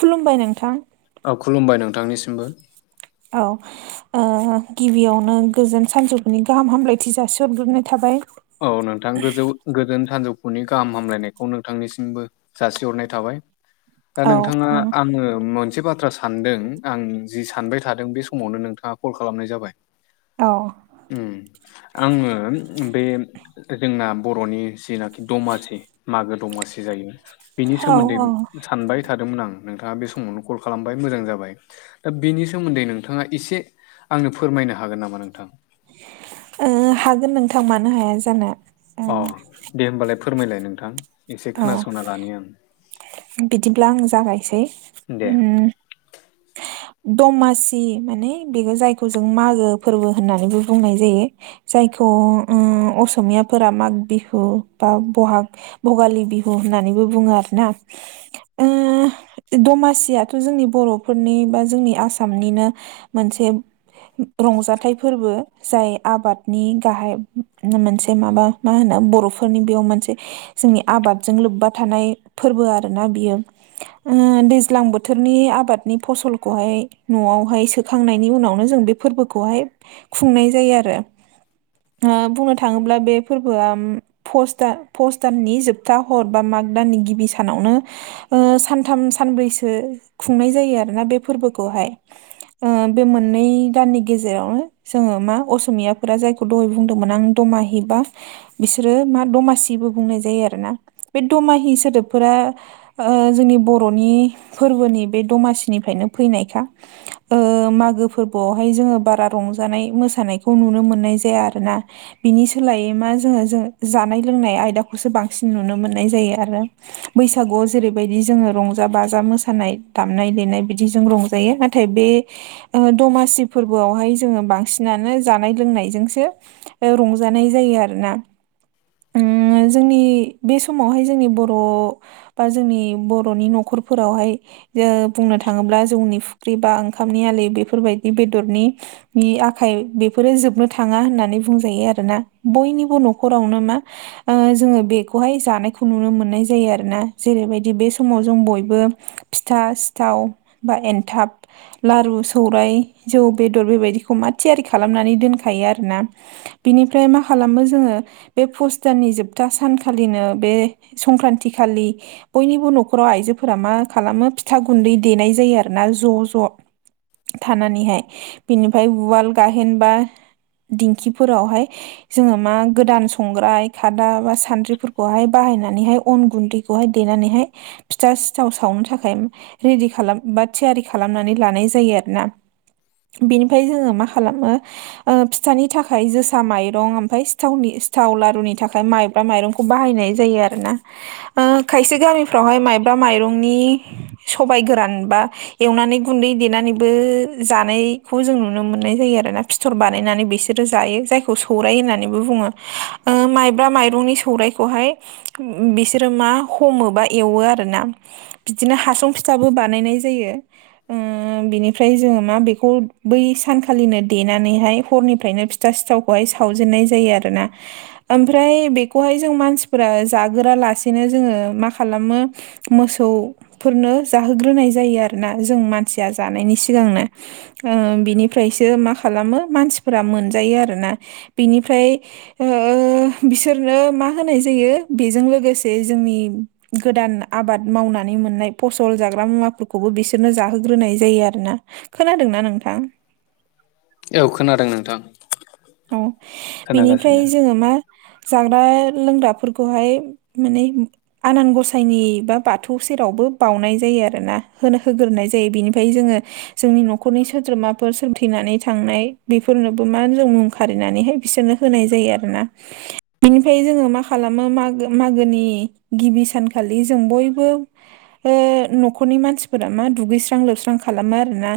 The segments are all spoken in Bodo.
खुलुमबाय नोंथां। औ खुलुमबाय नोंथांनिसिमबो। औ। गिबियावनो गोजोन सानजौफोरुनि गाहाम हामलायथि जासिहरग्रोबनाय थाबाय। औ नोंथां गोजौ गोजोन सानजौफुनि गाहाम हामलायनायखौ नोंथांनिसिमबो जासिहरनाय थाबाय दा औ नोंथाङा औ आङो मोनसे बाथ्रा स सानदों आं जि सानबाय थादों बे समावनो नोंथाङा कल खालामनाय जाबाय। औ। उ आङो बे जोंना बर'नि जेनाखि दमासि मागो दमासि जायो। बेनि औ सोमोन्दै औ सानबाय थादोंमोन आं, नोंथाङा बे समावनो कल खालामबाय मोजां जाबाय। दा बेनि सोमोन्दै नोंथाङा एसे आंनो फोरमायनो हागोन नामा नोंथां? हागोन नोंथां, मानो हाया जानो? अ दे होमबालाय फोरमायलाय नोंथां एसे औ खोनासंना लानि आं। बिदिब्ला आं जागायसै। दे उ दमासि माने बेखौ जायखौ जों मागो फोरबो होननानैबो बुंनाय जायो। जायखौ उ असमियाफोरा माग बिहु बा बहा भगालि बिहु होननानैबो बुङो आरोना। ओ दमासियाथ' जोंनि बर'फोरनि बा जोंनि आसामनिनो मोनसे रंजाथाइ फोरबो जाय आबादनि गाहाय मोनसे माबा मा होनो बर'फोरनि बेयाव मोनसे जोंनि आबादजों लोब्बा थानाय फोरबो आरोना बियो। ओ दैज्लां बोथोरनि आबादनि फसलखौहाय न'आवहाय सोखांनायनि उनावनो जों बे फोरबोखौहाय खुंनाय जायो आरो। बुंनो थाङोब्ला बे फोरबोआ फसदा फस दाननि जोबथा हर बा माग दाननि गिबि सानावनो ओ सानथाम सानब्रैसो खुंनाय जायो आरोना बे फोरबोखौहाय ‌। ओ बे मोननै दाननि गेजेराव जोङो मा असमियाफोरा जायखौ दहाय बुंदोंमोन आं दमाहि बा बिसोरो मा दमासिबो बुंनाय जायो आरो ना बे दमाहि सोदोबफोरा ओ जोंनि बर'नि फोरबोनि बे दमासिनिफ्रायनो फैनायखा। मागो फोरबोआवहाय जोङो बारा रंजानाय मोसानायखौ नुनो मोननाय जाया आरोना। बिनि सोलायै मा जोङो जों जानाय लोंनाय आयदाखौसो बांसिन नुनो मोननाय जायो आरो। बैसागुआव जेरैबायदि जोङो रंजा बाजा मोसानाय दामनाय देनाय बिदिजों रंजा जायो नाथाय बे ओ दमासि फोरबोआवहाय जोङो बांसिनानो जानाय लोंनायजोंसो बेयाव रंजानाय जायो आरोना ओम जोंनि बे समावहाय जोंनि बर' बा जोंनि बर'नि न'खरफोरावहाय जों बुंनो थाङोब्ला जौनि फुख्रि बा ओंखामनि आलि बेफोरबायदि बेदरनि बि आखाइ बेफोरो जोबनो थाङा होननानै बुंजायो आरोना बयनिबो न'खरावनो मा ओ। जोङो बेखौहाय जानायखौ नुनो मोननाय जायो आरोना जेरैबायदि बे समाव जों बयबो फिथा सिथाव बा एनथाब। लारु सौराय जौ बेदर बेबायदिखौ मा थियारि खालामनानै दोनखायो आरोना। बिनिफ्राय मा खालामो जोङो बे पुष दाननि जोब था सानखालिनो बे संक्रान्ति खालि बयनिबो न'खराव आइजोफोरा मा खालामो फिथा गुन्दै देनाय जायो आरोना ज' ज'। थानानैहाय बिनिफ्राय उवाल गाहेनबा दिंखिफोरावहाय जोङो मा गोदान संग्राय दा बा सानद्रिफोरखौहाय बाहायनानैहाय अन गुन्दैखौहाय देनानैहाय फिथा सिथाव सावनो थाखाय रेडि खालाम बा थियारि खालामनानै लानाय जायो आरोना। बिनिफ्राय जोङो मा खालामो ओ फिथानि थाखाय जोसा माइरं' ओमफ्राय सिथावनि सिथाव लारुनि थाखाय माइब्रा माइरं'खौ बाहायनाय जायो आरोना। ओ खायसे गामिफ्रावहाय माइब्रा माइरं'नि सबाय गोरान बा एवनानै गुन्दै देनानैबो जानायखौ जों नुनो मोननाय जायो आरोना। फिथर बानायनानै बिसोरो जायो जायखौ सौराय होननानैबो बुङो ओ माय ब्रा माइरंनि सौराइखौहाय बिसोरो मा हमो बा एवो आरोना। बिदिनो हासं' फिथाबो बानायनाय जायो। ओ बिनिफ्राय जोङो मा बेखौ बै सानखालिनो देनानैहाय हरनिफ्रायनो सिथा सिथावखौहाय सावजेननाय जायो आरोना। ओमफ्राय बेखौहाय जों मानसिफोरा जाग्रोआलासेनो जोङो मा खालामो मोसौफोरनो जाहोग्रोनाय जायो आरोना जों मानसिया जानायनि सिगांनो। ओ बिनिफ्रायसो मा खालामो मानसिफोरा मोनजायो आरोना बिनिफ्राय ओ बिसोरनो मा होनाय जायो बेजों लोगोसे जोंनि गोदान आबाद मावनानै मोननाय फसल जाग्रा मुवाफोरखौबो बिसोरनो जाहोग्रोनाय जायो आरोना। खोनादोंना नोंथां? औ खोनादों नोंथां। औ खोनागासिनो। बिनिफ्राय जोङो मा जाग्रा लोंग्राफोरखौहाय माने आनान गसायनि बा बाथौ सेरावबो बाउनाय जायो आरोना होनो होग्रोनाय जायो बिनिफ्राय जोङो जोंनि न'खरनि सोद्रोमाफोर सोर थैनानै थांनाय बेफोरनोबो मा होनो जों फारिनानैहाय बिसोरनो होनाय जायो आरोना। बिनिफ्राय जोङो मा खालामो मागो मागोनि गिबि सानखालि जों बयबो ओ न'खरनि मानसिफोरा मा दुगैस्रां लोबस्रां खालामो आरोना‌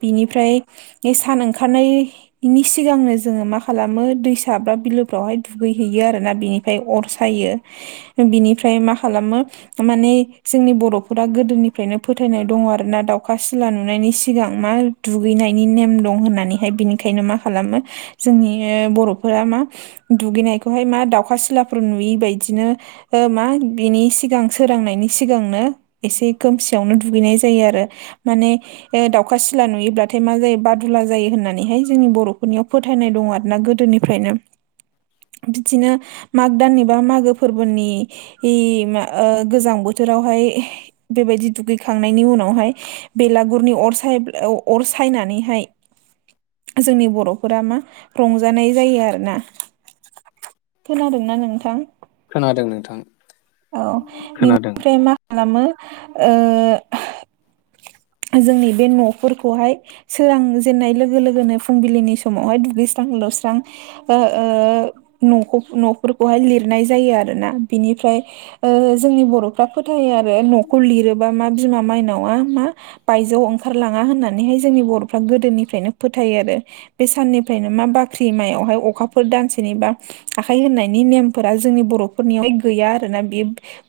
बिनिफ्राय बे सान ओंखारनायनि सिगांनो ज जोङो मा खालामो दै साब्रा बिलोफ्रावहाय दुगै हैयो आरोना बिनिफ्राय अर सायो। बिनिफ्राय मा खालामो माने जोंनि बर'फोरा गोदोनिफ्रायनो फोथायनाय दङ आरो ना दाउखा सिला नुनायनि सिगां मा दुगैनायनि नेम दं होननानैहाय बिनिखायनो मा खालामो जोंनि बर'फोरा मा दुगैनायखौहाय मा दाउखा सिलाफोर नुयिबायदिनो ओ मा बिनि सिगां सोरांनायनि सिगांनो एसे खोमसियावनो दुगैनाय जायो आरो माने दाउखा सिला नुयोब्लाथाय मा जायो बादुला जायो होननानैहाय जोंनि बर'फोरनियाव फो थायनाय दं आरोना गोदोनिफ्रायनो। बिदिनो माग दाननि बा मागो फोरबोनि इ मा ओ गोजां बोथोरावहाय बेबायदि दुगैखांनायनि उनावहाय बेलागुरनि अर सायब अर सायनानैहाय जोंनि फोरा मा रंजानाय जायो आरो ना। खोनादोंना नोंथां खोनादों नोंथां औ खोनादों बिनिफ्राय मा खालामो ओ जोंनि बे न'फोरखौहाय सोरां जेननाय लोगो लोगोनो फुंबिलिनि समावहाय दुगैस्रां लाबस्रां ओ ओ नखोब न'फोरखौहाय लिरनाय जायो आरोोना बिनिफ्राय ओ जोंनि बर'फ्रा फोथायो आरो न'खौ लिरोबा मा बिमा मायनावा मा बायजोआव ओंखारलाङा होननानैहाय जोंनि बर'फ्रा गोदोनिफ्रायनो फोथायो आरो। बे साननिफ्रायनो मा बाख्रि मायावहाय अखाफोर दानसेनि बा आखाइ होननायनि नेमफोरा जोंनि बर'फोरनियावाय गैया आरोना बे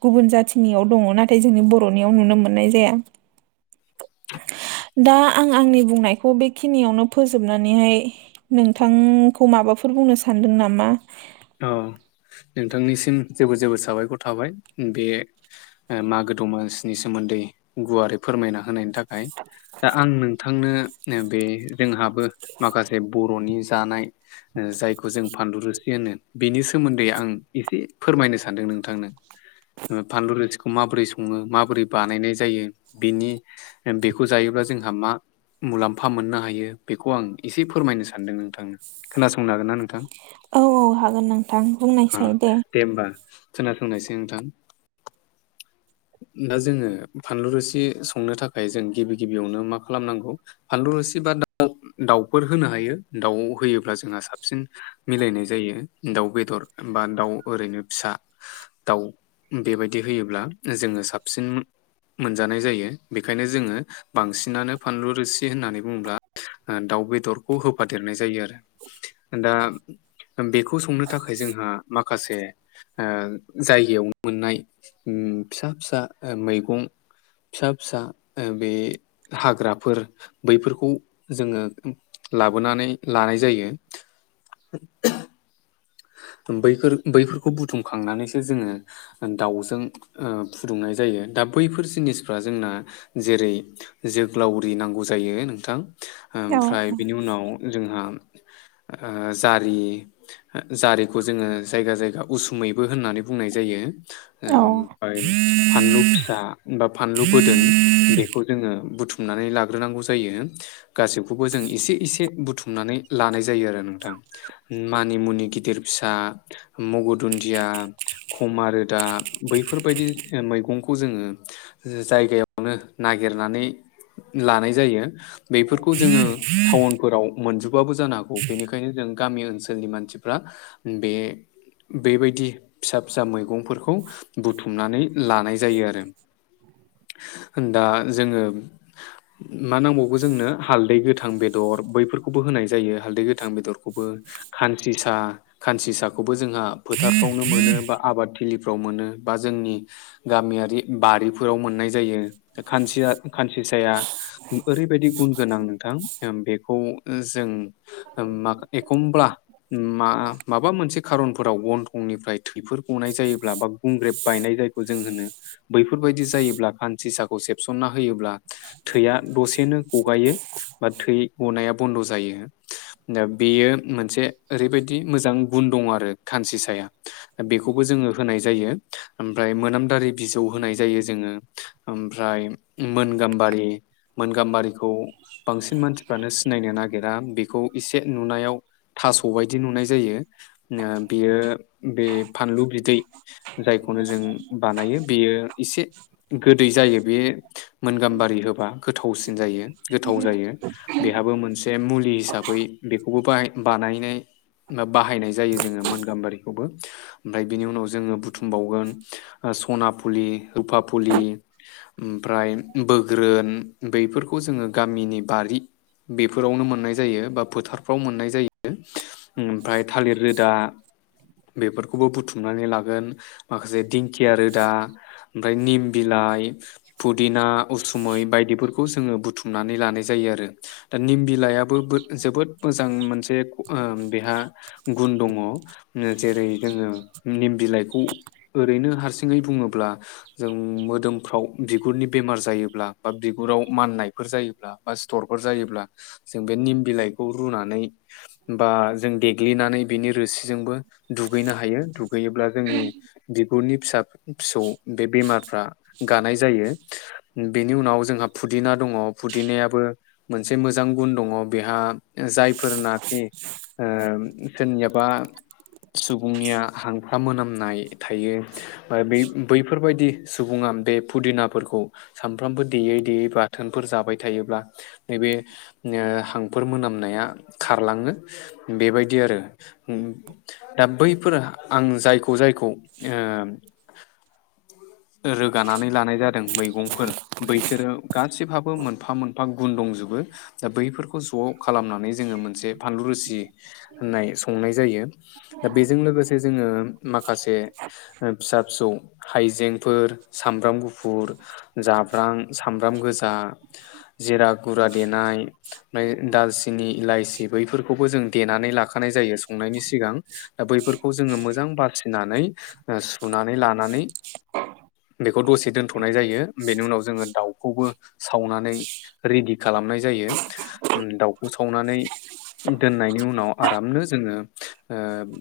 गुबुन जाथिनियाव दङ नाथाय जोंनि बर'नियाव नुनो मोननाय जाया। दा आं आंनि बुंनायखौ बेखिनियावनो फोजोबनानैहाय नोंथांखौ माबाफोर बुंनो सानदों नामा? ओ नोंथांनिसिम जेबो जेबो साबायखर थाबाय बे मागो दमसिनि सोमोन्दै गुवारै फोरमायना होनायनि थाखाय दा आं नोंथा थांनो नो बे जोंहाबो माखासे बर'नि जानाय जायखौ जों फानद रोसि होनो बेनि सोमोन्दै आं एसे फोरमायनो सानदों नोंथांनो। फानलु रोथिखौ माबोरै सङो माबोरै बानायनाय जायो बिनि बेखौ जायोब्ला जोंहा मा मुलाम्फा मोननो हायो बेखौ आं एसे फोरमायनो सानदों नोंथांनो खोनासंनो हागोन ना नोंथां? औ औ हागोन नोंथां। अ दे होमबा खोनासंनायसै नोंथां। दा जोङो फानलु रोसि संनो थाखाय जों गिबि गिबियावनो मा खालामनांगौ फानलु रोसि बा दा दाउफोर होनो हायो दाउ होयोब्ला जोंहा साबसिन मिलायनाय जायो दाउ बेदर बा दाउ ओरैनो फिसा दाउ बेबायदि होयोब्ला जोङो साबसिन मोनजानाय जायो बेखायनो जोङो बांसिनानो फानलु रोसि होननानै बुङोब्ला ओ दाउ बेदरखौ होफादेरनाय जायो आरो दा बेखौ संनो थाखाय जोंहा माखासे ओ जायगायाव मोननाय उम फिसा फिसा मैगं फिसा फिसा बे हाग्राफोर बैफोरखौ जोङो लाबोनानै लानाय जायो। बैफोर बैफोरखौ बुथुमखांनानैसो जोङो दाउजों ओ फुदुंनाय जायो। दा बैफोर जिनिसफ्रा जोंना जेरै जोग्लावरि नांगौ जायो नोंथां औ ओमफ्राय बिनि उनाव जोंहा जारि जारिखौ जोङो जायगा जायगा उसुमैबो होननानै बुंनाय जायो औ आमफाय फानलु फिसा बा फानलु बोदोन बेखौ जोङो बुथुमनानै लाग्रोनांगौ जायो गासैखौबो जों इसे इसे बुथुमनानै लानाय जायो आरो नोंथां मानि मुनि गिदिर फिसा मगर दुन्दिया खम आरो दा बैफोरबायदि मैगंखौ जोङो जायगायावनो नागिरनानै लानाय जायो बेफोरखौ जोङो टाउनफोराव मोनजोबाबो जानो हागौ, बेनिखायनो जों गामि ओनसोलनि मानसि फोरा बे बेबायदि फिसा फिसा मैगंफोरखौ बुथुमनानै लानाय जायो आरो दा जोङो मा नांबावगो जोंनो, हालदै गोथां बेदर बैफोरखौबो होनाय जायो हालदै गोथां बेदरखौबो खानसिसा खानसिसाखौबो जोंहा फोथारफ्रावनो मोनो बा आबाद थिलिफ्राव मोनो बा जोंनि गामियारि बारिफोराव मोननाय जायो। बे खानसि खानसिसाया ओरैबायदि गुन गोनां नोंथां बेखौ जों मा एखमब्ला मा माबा मोनसे खारनफोराव गनथंनिफ्राय थैफोर गनाय जायोब्ला बा गुंग्रेब बायनाय जायखौ जों होनो, बैफोरबायदि जायोब्ला खान्सि साहाखौ सेबसनना होयोब्ला थैया दसेनो गगायो, बा थै गनाया बन्द' जायो दा बेयो मोनसे ओरैबायदि मोजां गुन दङ आरो खानसि साया बेखौबो जोङो होनाय जायो। आमफ्राय मोनामदारि बिजौ होनाय जायो जोङो आमफ्राय मोन गाम्बारि मोन गाम्बारिखौ बांसिन मानसिफ्रानो सिनायनो नागिरा बेखौ एसे नुनायाव थास' बायदि नुनाय जायो, बियो बे फानलु बिदै जायखौनो जों बानायो बेयो एसे गोदै जायो बे मोनगाम्बारि होबा गोथावसिन जायो गोथाव जायो बेहाबो मोनसे मुलि हिसाबै बेखौबो बाहाय बानायनाय बा बाहायनाय जायो जोङो मोन गाम्बारिखौबो। आमफ्राय बिनि उनाव जोङो बुथुमबावगोन सना फुलि रुपा फुलि आमफ्राय बोगोरोन बैफोरखौ जोङो गामिनि बारि बेफोरावनो मोननाय जायो, बा फोथारफ्राव मोननाय जायो आमफ्राय थालिर रोदा बेफोरखौबो बुथुमनानै लागोन माखासे दिं खिया रोदा आमफ्राय निम बिलाइ, फुदिना उसुमै बायदिफोरखौ जोङो बुथुमनानै लानाय जायो आरो दा निम बिलाइाबो जोबोद मोजां मोनसे ओ बेहा गुन दङ। जेरै जोङो निम बिलाइखौ ओरैनो हारसिङै बुङोब्ला जों मोदोमफ्राव बिगुरनि बेमार जायोब्ला बा बिगुराव माननायफोर जायोब्ला बा सिथरफोर जायोब्ला जों बे निम बिलाइखौ रुनानै बा जों देग्लिनानै बिनि रोसिजोंबो दुगैनो हायो होयोब्ला जोंनि जि बिगुरनि फिसा फिसौ बे बेमारफ्रा गानाय जायो। बेनि उनाव जोंहा फुदिना दङ फुदिनायाबो मोनसे मोजां गुन दङ। बेहा जायफोरनाखि ओ सोरनियाबा सुबुंनिया हांफ्रा मोनामनाय थायो। बा बैफोरबायदि सुबुङा बे फुदिनाफोरखौ सानफ्रामबो देयै देयै बाथोनफोर जाबाय थायोब्ला नैबे हांफोर मोनामनाया खारलाङो। बेबायदि आरो ओ। दा बैफोर आं जायखौ जायखौ ओ रोगानानै लानाय जादों मैगंफोर बैसोरो गासिबहाबो मोनफा मोनफा गुन दंजोबो। दा बैफोरखौ ज' खालामनानै जोङो मोनसे फानलु रोसि होननाय संनाय जायो। दा बेजों लोगोसे जोङो माखासे फिसा फिसौ हाइजें। फोर सामब्राम गुफुर जाब्रां सामब्राम गोजा जिरा गुरा देनाय ओमफ्राय दालसिनि इलाइसि बैफोरखौबो जों देनानै लाखानाय जायो संनायनि सिगां। दा बैफोरखौ जोङो मोजां बासिनानै सुनानै लानानै बेखौ दसे दोनथ'नाय जायो बेनि उनाव जोङो दाउखौबो सावनानै रेडि खालामनाय जायो दाउखौ सावनानै। दोननायनि उनाव आरामनो जोङो ओ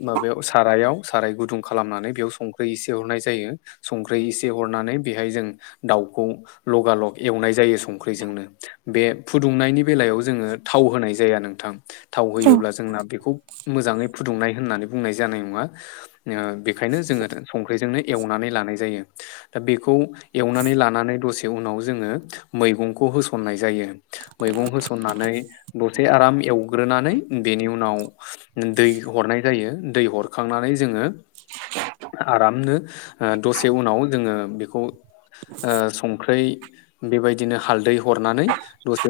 माबायाव सारायाव साराय गुदुं खालामनानै बेयाव सं संख्रि एसे हरनाय जायो। संख्रि एसे हरनानै बेहाय जों दाउखौ लगालग एवनाय जायो संख्रिजोंनो। बे फुदुंनायनि बेलायाव जोङो थाव होनाय जाया नोंथां। थाव औ होयोब्ला जोंना बेखौ मोजाङै फुदुंनाय होननानै बुंनाय जानाय नङा। बेखायनो जोङो संख्रिजोंनो एवनानै लानाय जायो। दा बेखौ एवनानै लानानै दसे उनाव जोङो मैगंखौ होसननाय जायो। मैगं होसन्नानै दसे आराम एवग्रोनानै बेनि उनाव दै हरनाय जायो दै हरखांनानै जोङो आरामनो दसे उनाव जोङो बेखौ संखै बेबायदिनो हालदै हरनानै दसे